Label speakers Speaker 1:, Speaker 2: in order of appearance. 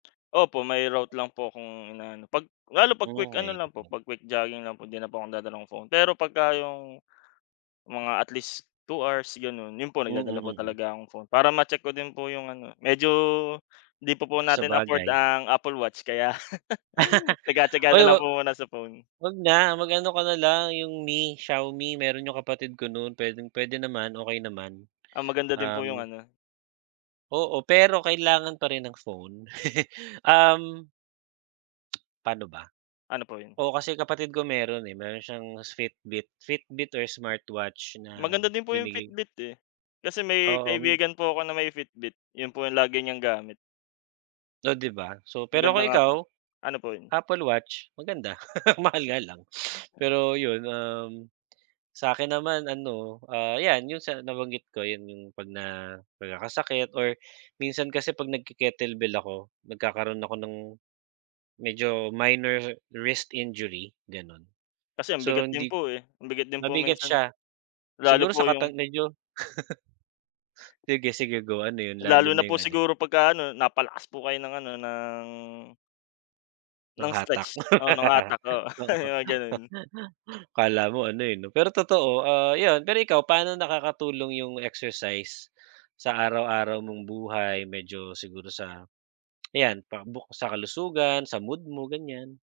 Speaker 1: Opo. May route lang po kung inaano. 'Pag lalo 'pag
Speaker 2: Mm,
Speaker 1: quick ano lang po,
Speaker 2: okey.
Speaker 1: 'pag quick jogging lang po hindi na po ako nag dadala ng phone. Pero 'pagka yung, mga at least 2 hours gano'n, 'yon po
Speaker 2: Mm,
Speaker 1: nagdadala po
Speaker 2: mm.
Speaker 1: talaga akong phone. Para ma-check ko din po 'yong ano, medyo hindi pa po natin afford
Speaker 2: Sabagay.
Speaker 1: ang Apple Watch kaya. Tiyaga-tiyaga
Speaker 2: Oy,
Speaker 1: na lang
Speaker 2: wag
Speaker 1: po muna sa phone.
Speaker 2: wag na. Mag ano ka na lang, yung Mi, Xiaomi, meron yung kapatid ko nun, pwedeng-pwede naman, okey naman.
Speaker 1: Ah, maganda din po yung
Speaker 2: Um.
Speaker 1: ano.
Speaker 2: Oo. Pero kailangan pa rin ng phone. Um. Pa'no ba.
Speaker 1: Ano po 'yon?
Speaker 2: Oo. Kasi kapatid ko meron, eh, meron siyang Fitbit, Fitbit or smartwatch na
Speaker 1: Maganda din po yung
Speaker 2: binigay.
Speaker 1: Fitbit, eh. Kasi may
Speaker 2: Oo Mi.
Speaker 1: kaibigan po ako na may Fitbit, yun po yung lagi niyang gamit.
Speaker 2: O, 'di ba? So
Speaker 1: Ang
Speaker 2: pero kung
Speaker 1: ganda nga po,
Speaker 2: ikaw,
Speaker 1: ano po yun?
Speaker 2: Apple Watch maganda, mahal nga lang. Pero yun, um, sa'kin naman ano, ah, yan, yung sa nabanggit ko, yan yung 'pag na, pagkakasakit or minsan kasi 'pag nag ke-kettlebell ako nagkakaroon ako ng, medyo minor wrist injury ganon.
Speaker 1: Kasi ang bigat
Speaker 2: So
Speaker 1: din
Speaker 2: hindi,
Speaker 1: po, eh. Ang bigat din po
Speaker 2: mabigat
Speaker 1: minsan.
Speaker 2: siya.
Speaker 1: Lalo
Speaker 2: Siguro sa
Speaker 1: po yung
Speaker 2: kapa medyo. Sige sige, go, ano yun?
Speaker 1: Lalo
Speaker 2: Lalo
Speaker 1: na
Speaker 2: na
Speaker 1: po
Speaker 2: yung alin?
Speaker 1: siguro 'pagka ano, napalakas po kayo ng ano, ng
Speaker 2: Nang
Speaker 1: ng stretch,
Speaker 2: hatak.
Speaker 1: oo, nung hatak, oo,
Speaker 2: Oo.
Speaker 1: mga ganun.
Speaker 2: Kala mo ano, eh, 'no? Pero totoo, ah, yun. Pero ikaw paano nakakatulong yung exercise sa araw-araw mong buhay? Medyo siguro sa ayan, pa bu sa kalusugan, sa mood mo, ganyan.